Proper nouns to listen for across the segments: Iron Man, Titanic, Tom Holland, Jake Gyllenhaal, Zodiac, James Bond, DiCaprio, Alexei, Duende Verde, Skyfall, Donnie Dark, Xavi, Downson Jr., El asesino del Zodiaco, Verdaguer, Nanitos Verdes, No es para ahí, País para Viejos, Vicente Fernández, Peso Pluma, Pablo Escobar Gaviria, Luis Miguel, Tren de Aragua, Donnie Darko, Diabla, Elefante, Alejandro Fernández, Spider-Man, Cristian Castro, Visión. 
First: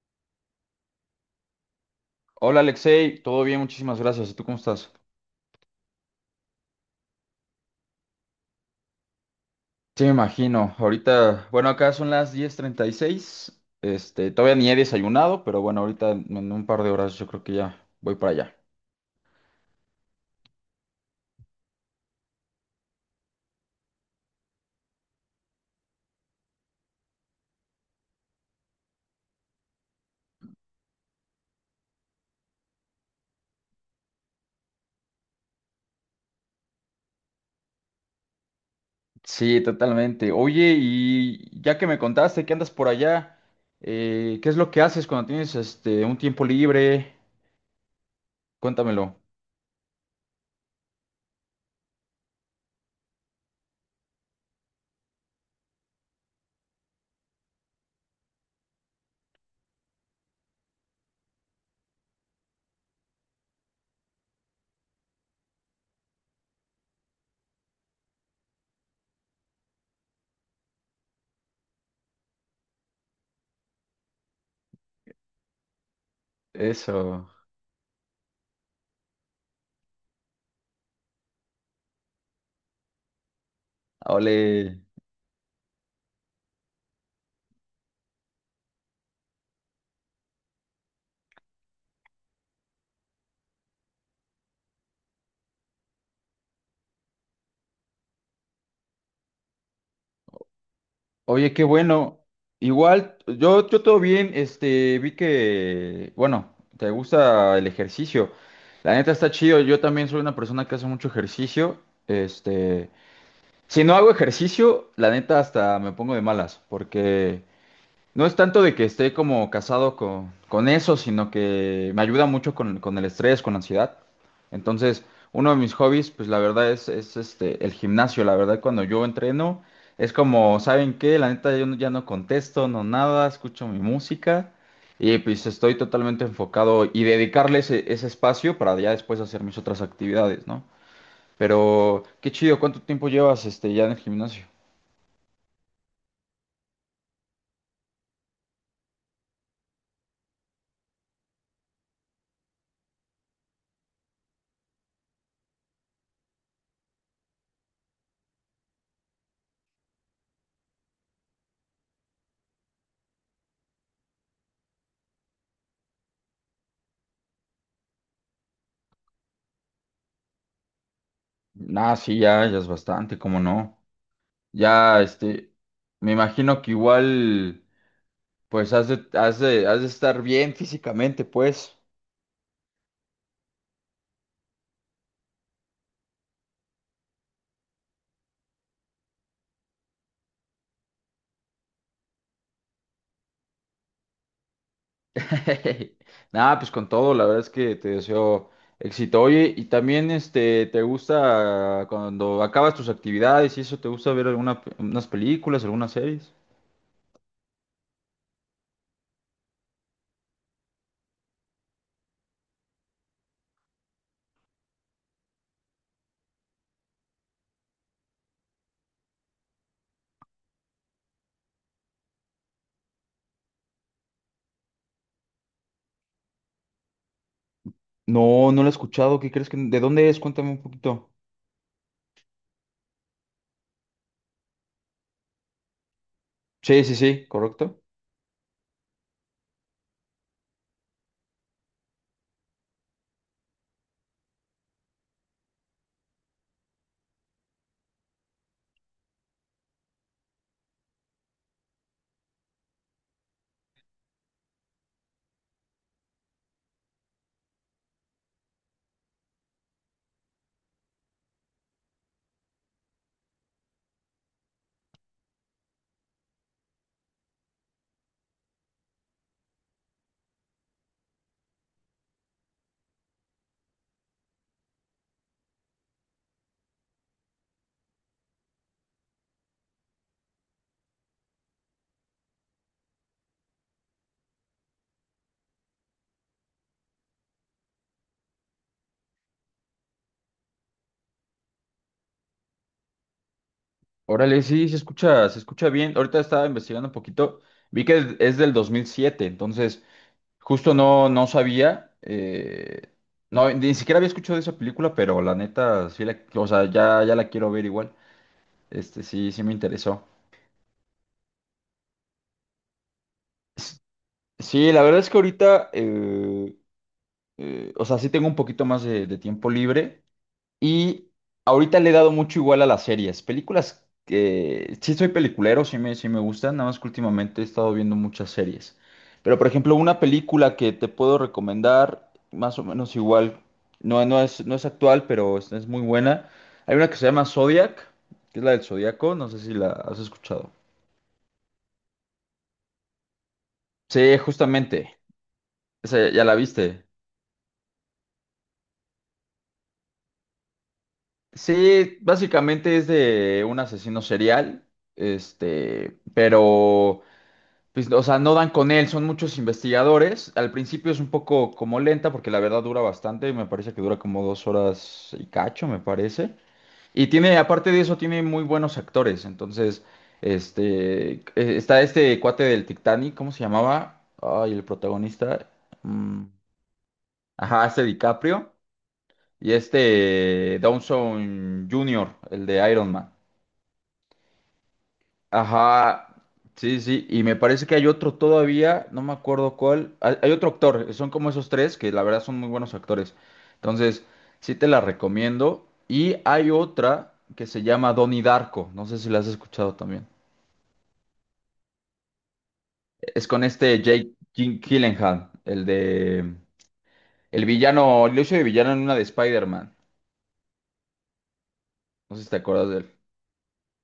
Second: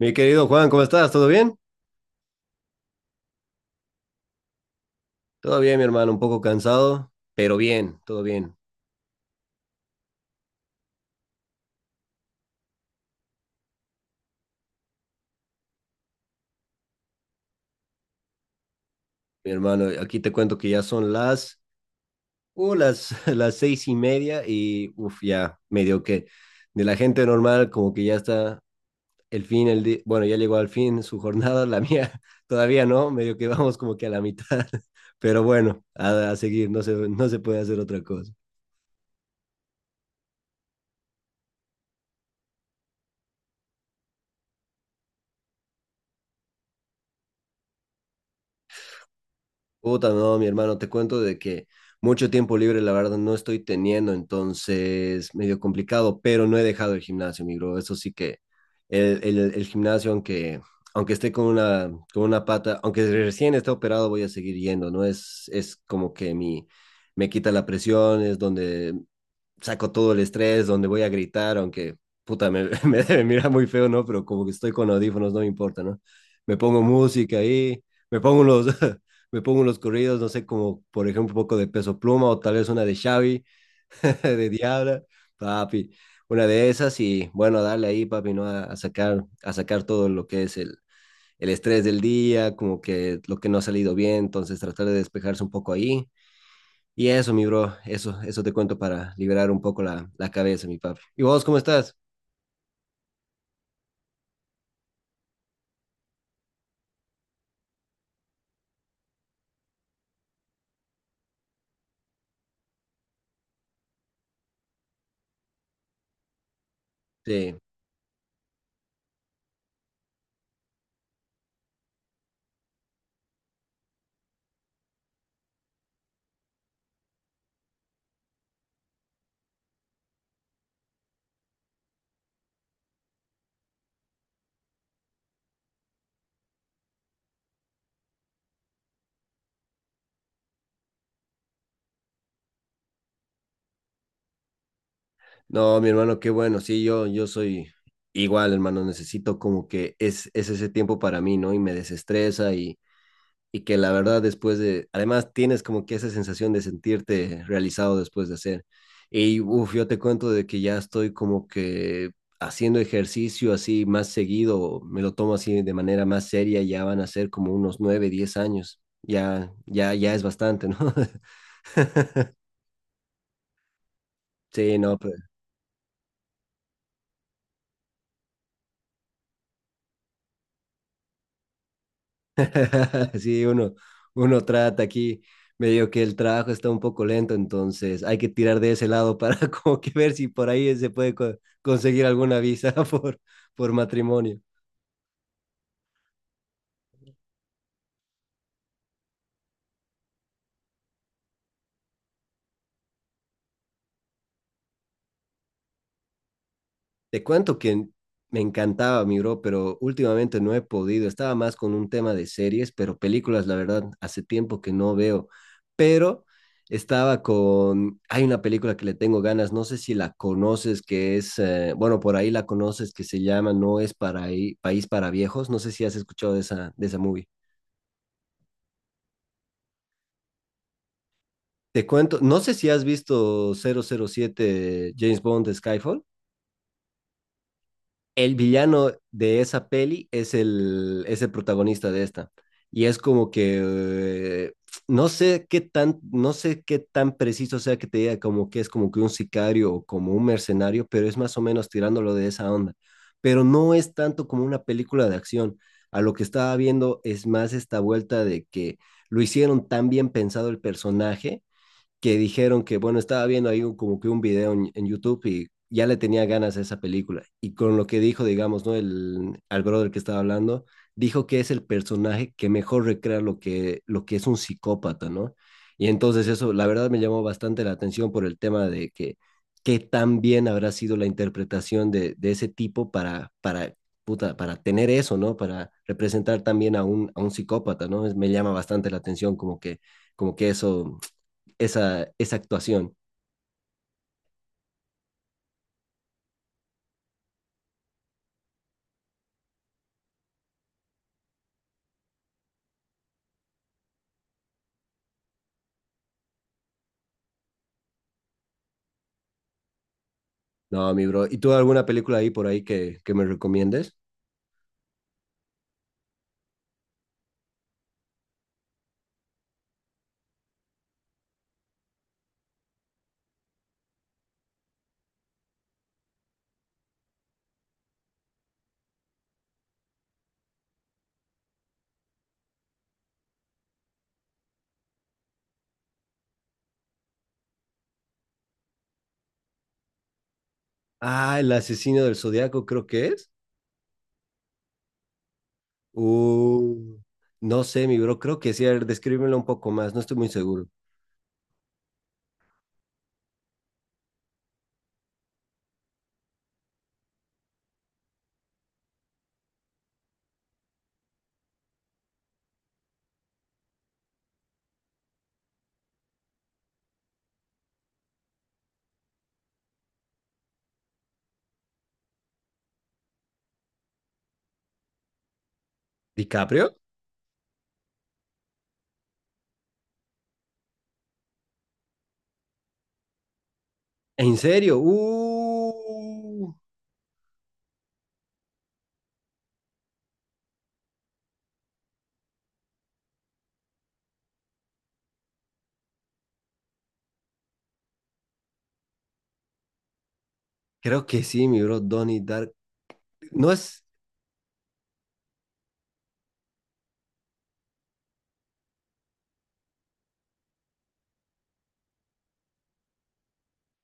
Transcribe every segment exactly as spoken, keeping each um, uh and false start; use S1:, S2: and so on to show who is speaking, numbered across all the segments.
S1: Mi querido Juan, ¿cómo estás? ¿Todo bien?
S2: Hola Alexei, todo bien, muchísimas gracias. ¿Y tú cómo estás?
S1: Todo bien, mi hermano, un poco cansado, pero bien, todo bien,
S2: Sí, me imagino. Ahorita, bueno, acá son las diez treinta y seis. Este, todavía ni he desayunado, pero bueno, ahorita en en un par de horas yo creo que ya voy para allá.
S1: mi hermano. Aquí te cuento que ya son las, uh, las, las seis y media y uff, ya medio que de la gente normal como que ya está el fin, el di- bueno, ya llegó al fin su jornada, la mía todavía no, medio que vamos como que a la mitad, pero bueno, a, a seguir, no se, no se puede hacer otra cosa.
S2: Sí, totalmente. Oye, y ya que me contaste que andas por allá, eh, ¿qué es lo que haces cuando tienes este un tiempo libre? Cuéntamelo.
S1: Puta, no, mi hermano, te cuento de que mucho tiempo libre, la verdad, no estoy teniendo, entonces medio complicado, pero no he dejado el gimnasio, mi bro. Eso sí que el, el, el gimnasio, aunque, aunque esté con una, con una pata, aunque recién esté operado, voy a seguir yendo, ¿no? Es, es como que mi, me quita la presión, es donde saco todo el estrés, donde voy a gritar, aunque puta, me, me debe mirar muy feo, ¿no? Pero como que estoy con audífonos, no me importa, ¿no? Me pongo
S2: Eso.
S1: música ahí, me pongo los, me pongo los corridos, no sé, como por ejemplo un poco de Peso Pluma o tal vez una de Xavi, de
S2: Ole.
S1: Diabla, papi, una de esas y bueno, darle ahí, papi, ¿no? A, a sacar, a sacar todo lo que es el, el estrés del día, como que lo que no ha salido bien, entonces tratar de despejarse un poco ahí y eso, mi bro, eso, eso te cuento para liberar un poco la, la cabeza, mi papi. ¿Y vos
S2: Oye,
S1: cómo
S2: qué
S1: estás?
S2: bueno. Igual, yo, yo todo bien, este, vi que, bueno, te gusta el ejercicio. La neta está chido, yo también soy una persona que hace mucho ejercicio. Este, si no hago ejercicio, la neta hasta me pongo de malas, porque
S1: Sí.
S2: no es tanto de que esté como casado con, con eso, sino que me ayuda mucho con, con el estrés, con la ansiedad. Entonces, uno de mis hobbies, pues la verdad es, es este, el gimnasio. La verdad, cuando yo entreno, es como, ¿saben qué? La neta, yo no- ya no contesto, no nada, escucho mi música y pues estoy totalmente enfocado y dedicarle ese, ese espacio para ya después hacer mis otras actividades, ¿no? Pero, qué chido, ¿cuánto tiempo llevas este, ya en el gimnasio?
S1: No, mi hermano, qué bueno. Sí, yo, yo soy igual, hermano. Necesito como que es, es ese tiempo para mí, ¿no? Y me desestresa y, y que la verdad después de, además tienes como que esa sensación de sentirte realizado después de hacer. Y uff, yo te cuento de que ya estoy como que haciendo ejercicio así más seguido, me lo tomo así de manera más seria, ya van a ser como unos nueve, diez años. Ya, ya, ya es bastante, ¿no?
S2: Ah, sí, ya, ya es bastante, ¿cómo no?
S1: Sí, no,
S2: Ya, este, me imagino que igual, pues has de, has de, has de estar bien físicamente, pues.
S1: Sí, uno, uno trata aquí, medio que el trabajo está un poco lento, entonces hay que tirar de ese lado para como que ver si por ahí se puede co- conseguir alguna visa por, por matrimonio.
S2: Nada, pues con todo, la verdad es que te deseo éxito. Oye, y también, este, ¿te gusta cuando acabas tus actividades y eso, te gusta ver alguna, pe- unas películas, algunas series?
S1: Te cuento que me encantaba, mi bro, pero últimamente no he podido. Estaba más con un tema de series, pero películas, la verdad, hace tiempo que no veo. Pero estaba con... Hay una película que le tengo ganas, no sé si la conoces, que es... eh, bueno, por ahí la conoces, que se llama No es para ahí, País para Viejos. No sé si has escuchado de esa, de esa, movie.
S2: No, no lo he escuchado, ¿qué crees que, de dónde es? Cuéntame un poquito.
S1: Te cuento, no sé si has visto cero cero siete James Bond de Skyfall.
S2: Sí, sí, sí, correcto.
S1: El villano de esa peli es el, es el, protagonista de esta. Y es como que eh, no sé qué tan, no sé qué tan preciso sea que te diga como que es como que un sicario o como un mercenario, pero es más o menos tirándolo de esa onda. Pero no es tanto como una película de acción. A lo que estaba viendo es más esta vuelta de que lo hicieron tan bien pensado el personaje que dijeron que, bueno, estaba viendo ahí un- como que un video en, en, YouTube y ya le tenía ganas a esa película. Y con lo que dijo, digamos, ¿no? El, al brother que estaba hablando, dijo que es el personaje que mejor recrea lo que, lo que es un psicópata, ¿no? Y entonces eso, la verdad, me llamó bastante la atención por el tema de que qué tan bien habrá sido la interpretación de, de ese tipo para, para, puta, para tener eso, ¿no? Para representar también a un, a un, psicópata, ¿no? Es- me llama bastante la atención como que, como que eso esa, esa actuación.
S2: Órale, sí, se escucha, se escucha bien. Ahorita estaba investigando un poquito, vi que es del dos mil siete entonces... Justo no, no sabía, eh, no, ni siquiera había escuchado de esa película, pero la neta, sí la, o sea, ya, ya la quiero ver igual. Este, sí, sí me interesó.
S1: No, mi bro. ¿Y tú alguna película ahí por ahí que, que me
S2: S-
S1: recomiendes?
S2: Sí, la verdad es que ahorita, eh, eh, o sea, sí tengo un poquito más de, de tiempo libre. Y ahorita le he dado mucho igual a las series. Películas que sí soy peliculero, sí me, sí me gustan, nada más que últimamente he estado viendo muchas series. Pero por ejemplo, una película que te puedo recomendar, más o menos igual, no, no es, no es actual, pero es, es muy buena. Hay una que se llama Zodiac, que es la del Zodiaco, no sé si la has escuchado.
S1: Ah, El asesino del Zodiaco creo que es.
S2: Sí, justamente, esa ya la viste.
S1: Uh, no sé, mi bro, creo que sí. A ver, descríbemelo un poco más, no estoy muy seguro.
S2: Sí, básicamente es de un asesino serial, este, pero... Pues, o sea, no dan con él, son muchos investigadores. Al principio es un poco como lenta porque la verdad dura bastante, me parece que dura como dos horas y cacho, me parece. Y tiene, aparte de eso, tiene muy buenos actores. Entonces, este, eh, está este cuate del Titanic, ¿cómo se llamaba? Ay, el protagonista. mm,
S1: ¿DiCaprio?
S2: ajá, este DiCaprio y este Downson junior, el de Iron Man.
S1: ¿En serio?
S2: Ajá,
S1: Uh,
S2: sí, sí, y me parece que hay otro todavía, no me acuerdo cuál, hay, hay otro actor, son como esos tres que la verdad son muy buenos actores, entonces sí te la recomiendo, y hay otra que se llama Donnie Darko, no sé si la has escuchado también,
S1: creo que sí, mi bro, Donnie Dark.
S2: es con
S1: No
S2: este
S1: es,
S2: Jake Gyllenhaal, Gyllenhaal, el de, el villano, lo hizo de villano en una de Spider-Man, no sé si te acuerdas de él,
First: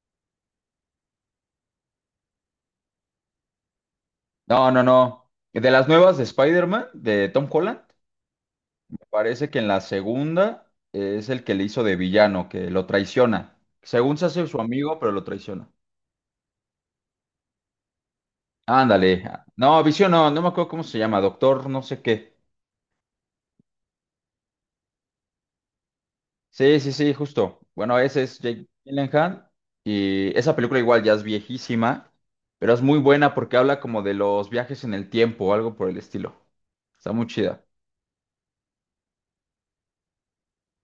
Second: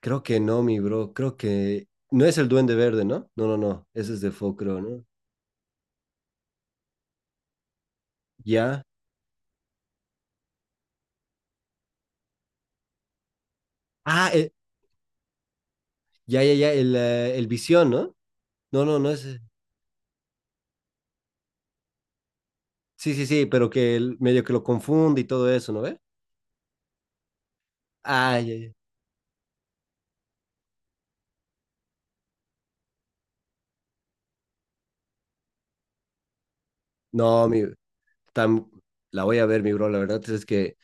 S1: creo que no, mi bro, creo que no es el Duende Verde, ¿no? No, no, no, ese es de Fo,
S2: no,
S1: creo,
S2: no,
S1: ¿no?
S2: no, de las nuevas de Spider-Man, de Tom Holland.
S1: Ya.
S2: Parece que en la segunda eh, es el que le hizo de villano, que lo traiciona. Según se
S1: Ah,
S2: hace
S1: eh,
S2: su amigo, pero lo traiciona.
S1: ya, ya, ya, el, eh, el Visión, ¿no? No, no, no
S2: Ándale.
S1: es.
S2: No, Visión no, no me acuerdo cómo se llama, doctor no sé qué.
S1: Sí, sí, sí, pero que el medio que lo confunde y todo eso, ¿no ve?
S2: Sí, sí, sí, justo. Bueno, ese es
S1: Ay, ay,
S2: Jake
S1: ay.
S2: Gyllenhaal y esa película igual ya es viejísima, pero es muy buena porque habla como de los viajes en el tiempo o algo por el estilo. Está muy
S1: No, mi,
S2: chida.
S1: tam- la voy a ver, mi bro, la verdad es que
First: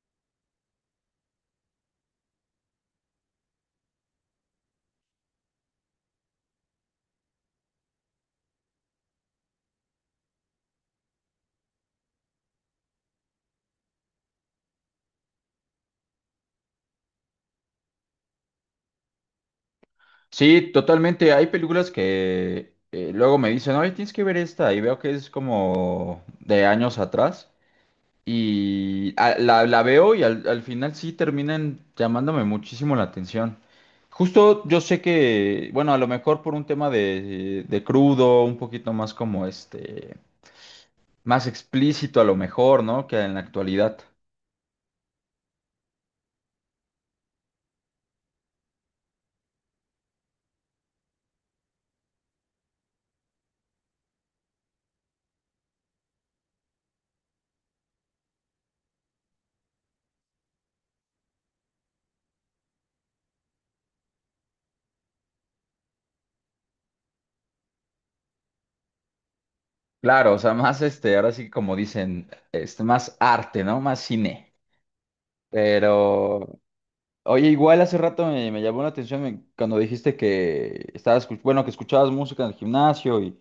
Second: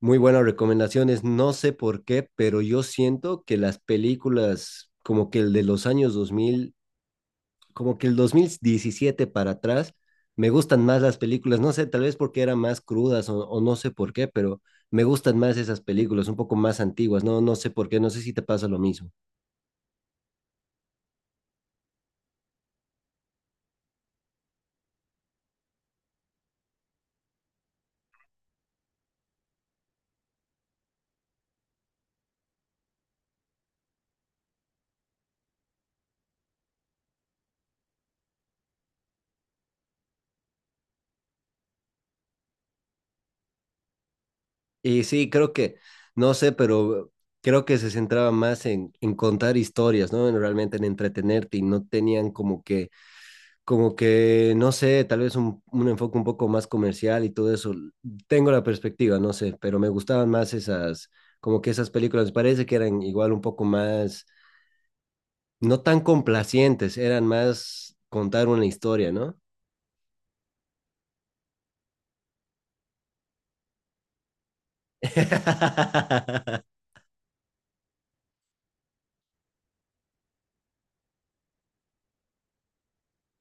S1: muy buenas recomendaciones, no sé por qué, pero yo siento que las películas como que el de los años dos mil, como que el dos mil diecisiete para atrás, me gustan más las películas, no sé, tal vez porque eran más crudas o, o no sé por qué, pero me gustan más esas películas, un poco más antiguas, no, no sé por qué, no sé si te pasa lo mismo.
S2: Sí, totalmente. Hay películas que eh, luego me dicen, oye, tienes que ver esta y veo que es como de años atrás. Y a- la, la veo y al, al final sí terminan llamándome muchísimo la atención. Justo yo sé que, bueno, a lo mejor por un tema de, de crudo, un poquito más como este, más explícito a lo mejor, ¿no? Que en la actualidad.
S1: Y sí, creo que, no sé, pero creo que se centraba más en, en, contar historias, ¿no? En realmente en entretenerte y no tenían como que, como que, no sé, tal vez un, un enfoque un poco más comercial y todo eso. Tengo la perspectiva, no sé, pero me gustaban más esas, como que esas películas, me parece que eran igual un poco más, no tan complacientes, eran más contar una historia, ¿no?
S2: Claro, o sea, más este, ahora sí como dicen, este, más arte, ¿no? Más cine. Pero oye, igual hace rato me, me llamó la atención me- cuando dijiste que estabas, escu- bueno, que escuchabas música en el gimnasio y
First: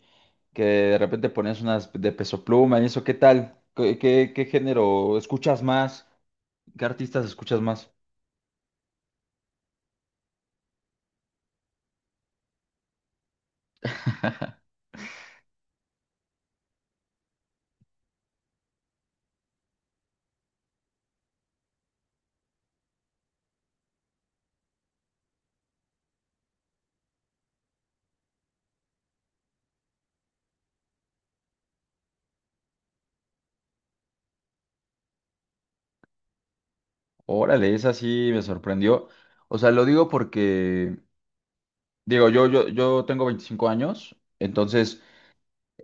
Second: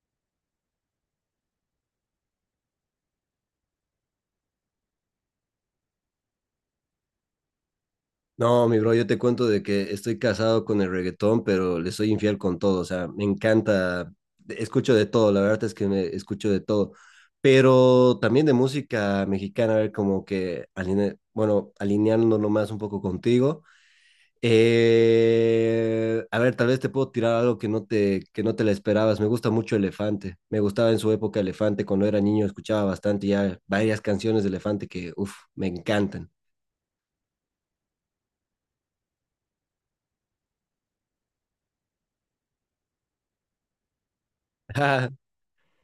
S2: que de repente ponías unas de Peso Pluma y eso, ¿qué tal? ¿Qué, qué, qué género escuchas más? ¿Qué artistas escuchas más?
S1: No, mi bro, yo te cuento de que estoy casado con el reggaetón, pero le soy infiel con todo. O sea, me encanta, escucho de todo, la verdad es que me escucho de todo. Pero también de música mexicana, a ver, como que, aline- bueno, alineándolo más un poco contigo. Eh, a ver, tal vez te puedo tirar algo que no te, que no te la esperabas. Me gusta mucho Elefante. Me gustaba en su época Elefante. Cuando era niño escuchaba bastante ya varias canciones de Elefante que, uff, me encantan.
S2: Órale, esa sí me sorprendió. O sea, lo digo porque, digo, yo, yo, yo tengo veinticinco años, entonces
S1: Ah,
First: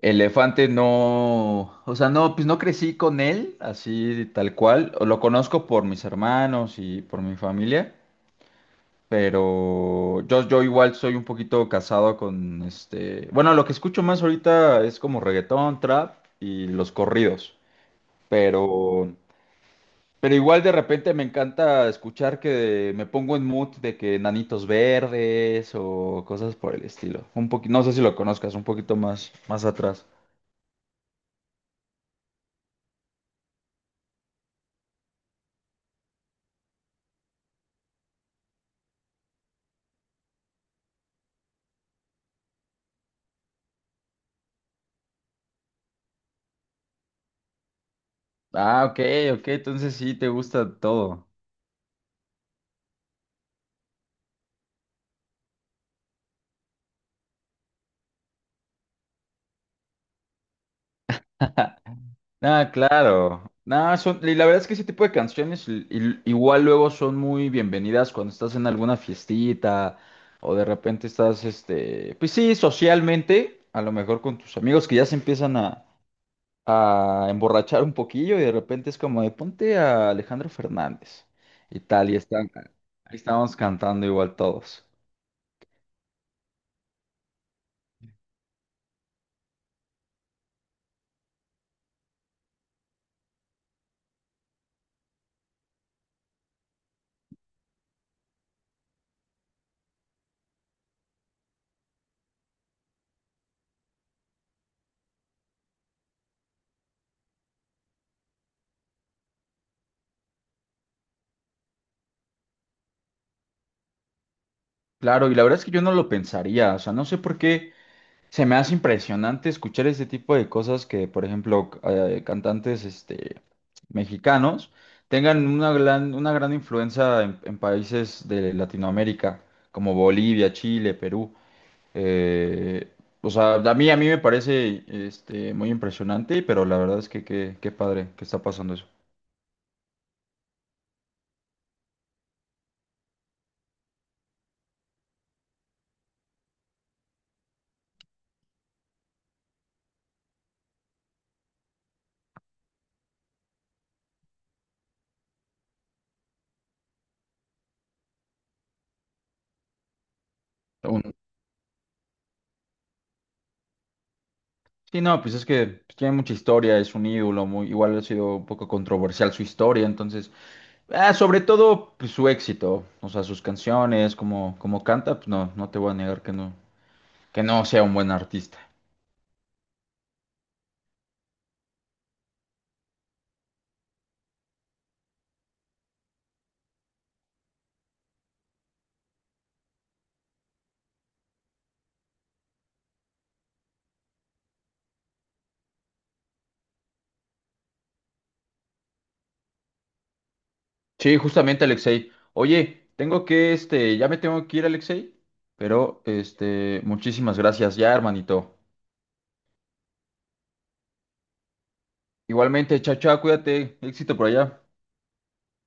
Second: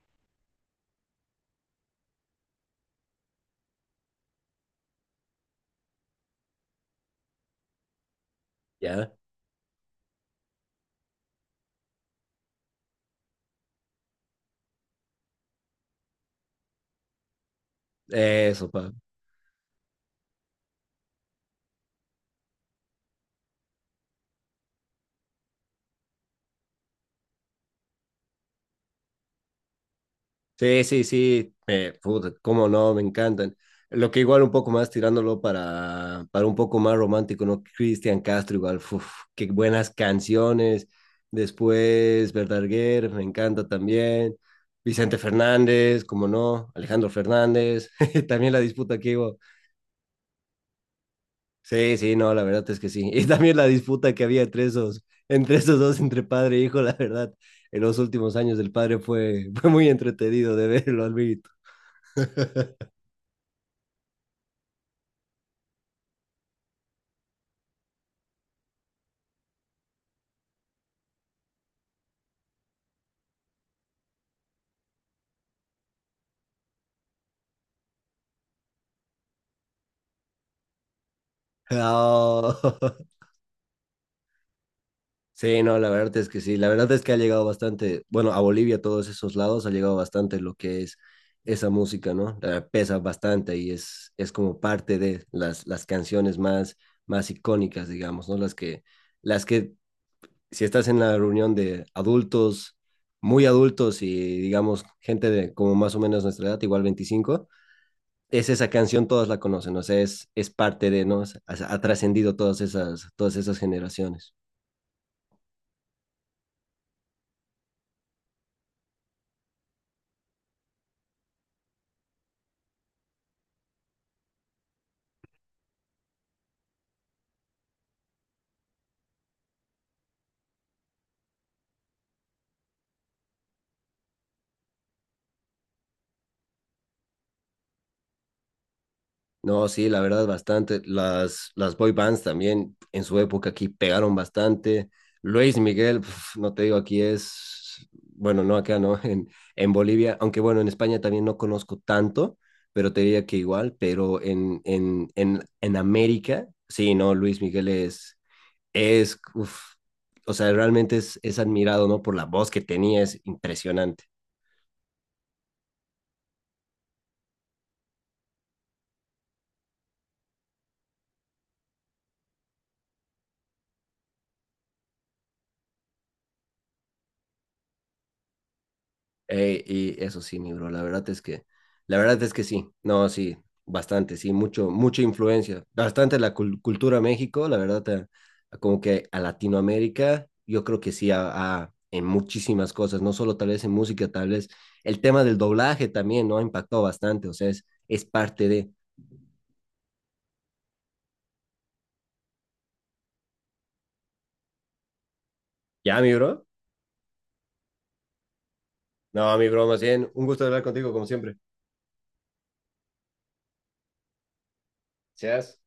S2: Elefante no, o sea, no, pues no crecí con él así tal cual, lo conozco por mis hermanos y por mi familia.
S1: Ya,
S2: Pero yo, yo igual soy un poquito casado con este. Bueno, lo que escucho más ahorita es como reggaetón, trap y los corridos.
S1: eso, pa.
S2: Pero, pero igual de repente me encanta escuchar que me pongo en mood de que Nanitos Verdes o cosas por el estilo. Un poquito, no sé si lo conozcas, un poquito más, más atrás.
S1: Sí, sí, sí, eh, puta, cómo no, me encantan. Lo que igual un poco más tirándolo para, para, un poco más romántico, ¿no? Cristian Castro igual, uf, qué buenas canciones. Después Verdaguer, me encanta también. Vicente Fernández, como no, Alejandro Fernández, también la
S2: Ah,
S1: disputa
S2: ok,
S1: que hubo.
S2: ok, entonces sí te gusta todo.
S1: Sí, sí, no, la verdad es que sí. Y también la disputa que había entre esos, entre esos dos, entre padre e hijo, la verdad, en los últimos años del padre fue, fue muy entretenido de verlo al mí
S2: Ah, claro. Nah, son, y la verdad es que ese tipo de canciones i- i- igual luego son muy bienvenidas cuando estás en alguna fiestita o de repente estás, este, pues sí, socialmente, a lo mejor con tus amigos que ya se empiezan a, a emborrachar un poquillo y de repente es como de ponte a Alejandro Fernández y tal, y están,
S1: No.
S2: ahí estábamos cantando igual todos.
S1: Sí, no, la verdad es que sí. La verdad es que ha llegado bastante, bueno, a Bolivia, a todos esos lados, ha llegado bastante lo que es esa música, ¿no? Eh, pesa bastante y es, es como parte de las, las canciones más, más icónicas, digamos, ¿no? Las que, las que, si estás en la reunión de adultos, muy adultos y, digamos, gente de como más o menos nuestra edad, igual veinticinco, es esa canción, todos la conocen, o sea, es, es parte de, ¿no? O sea, ha ha trascendido todas esas, todas esas, generaciones.
S2: Claro, y la verdad es que yo no lo pensaría, o sea, no sé por qué. Se me hace impresionante escuchar ese tipo de cosas que, por ejemplo, c- eh, cantantes este, mexicanos tengan una gran, una gran influencia en, en países de Latinoamérica, como Bolivia, Chile, Perú. Eh, o sea, a mí, a mí me parece este, muy impresionante, pero la verdad es que qué, qué padre que está pasando eso.
S1: No, sí, la verdad, bastante. Las, las boy bands también en su época aquí pegaron bastante. Luis Miguel, pf, no te digo, aquí es, bueno, no acá, ¿no? En, en Bolivia, aunque bueno, en España también no conozco tanto, pero te diría que igual, pero en, en, en, en, América, sí, no, Luis Miguel es, es, uf, o sea, realmente es, es admirado, ¿no? Por la voz que tenía, es impresionante.
S2: Sí, no, pues es que pues, tiene mucha historia, es un ídolo, muy, igual ha sido un poco controversial su historia, entonces, ah, sobre todo pues, su éxito, o sea, sus canciones, como, como canta, pues no, no te voy a negar que no, que no sea un buen artista.
S1: Eh, y eso sí, mi bro, la verdad es que, la verdad es que sí, no, sí, bastante, sí, mucho, mucha influencia, bastante la cul- cultura México, la verdad, eh, como que a Latinoamérica, yo creo que sí, a, a- en muchísimas cosas, no solo tal vez en música, tal vez el tema del doblaje también, ¿no? Impactó bastante, o sea, es, es parte de...
S2: Sí, justamente Alexei. Oye, tengo que, este, ya me tengo que ir, Alexei,
S1: ¿Ya,
S2: pero,
S1: mi bro?
S2: este, muchísimas gracias ya, hermanito.
S1: No, mi bro, más bien, un gusto hablar contigo como siempre.
S2: Igualmente, chao, chao, cuídate, éxito por allá.
S1: Gracias.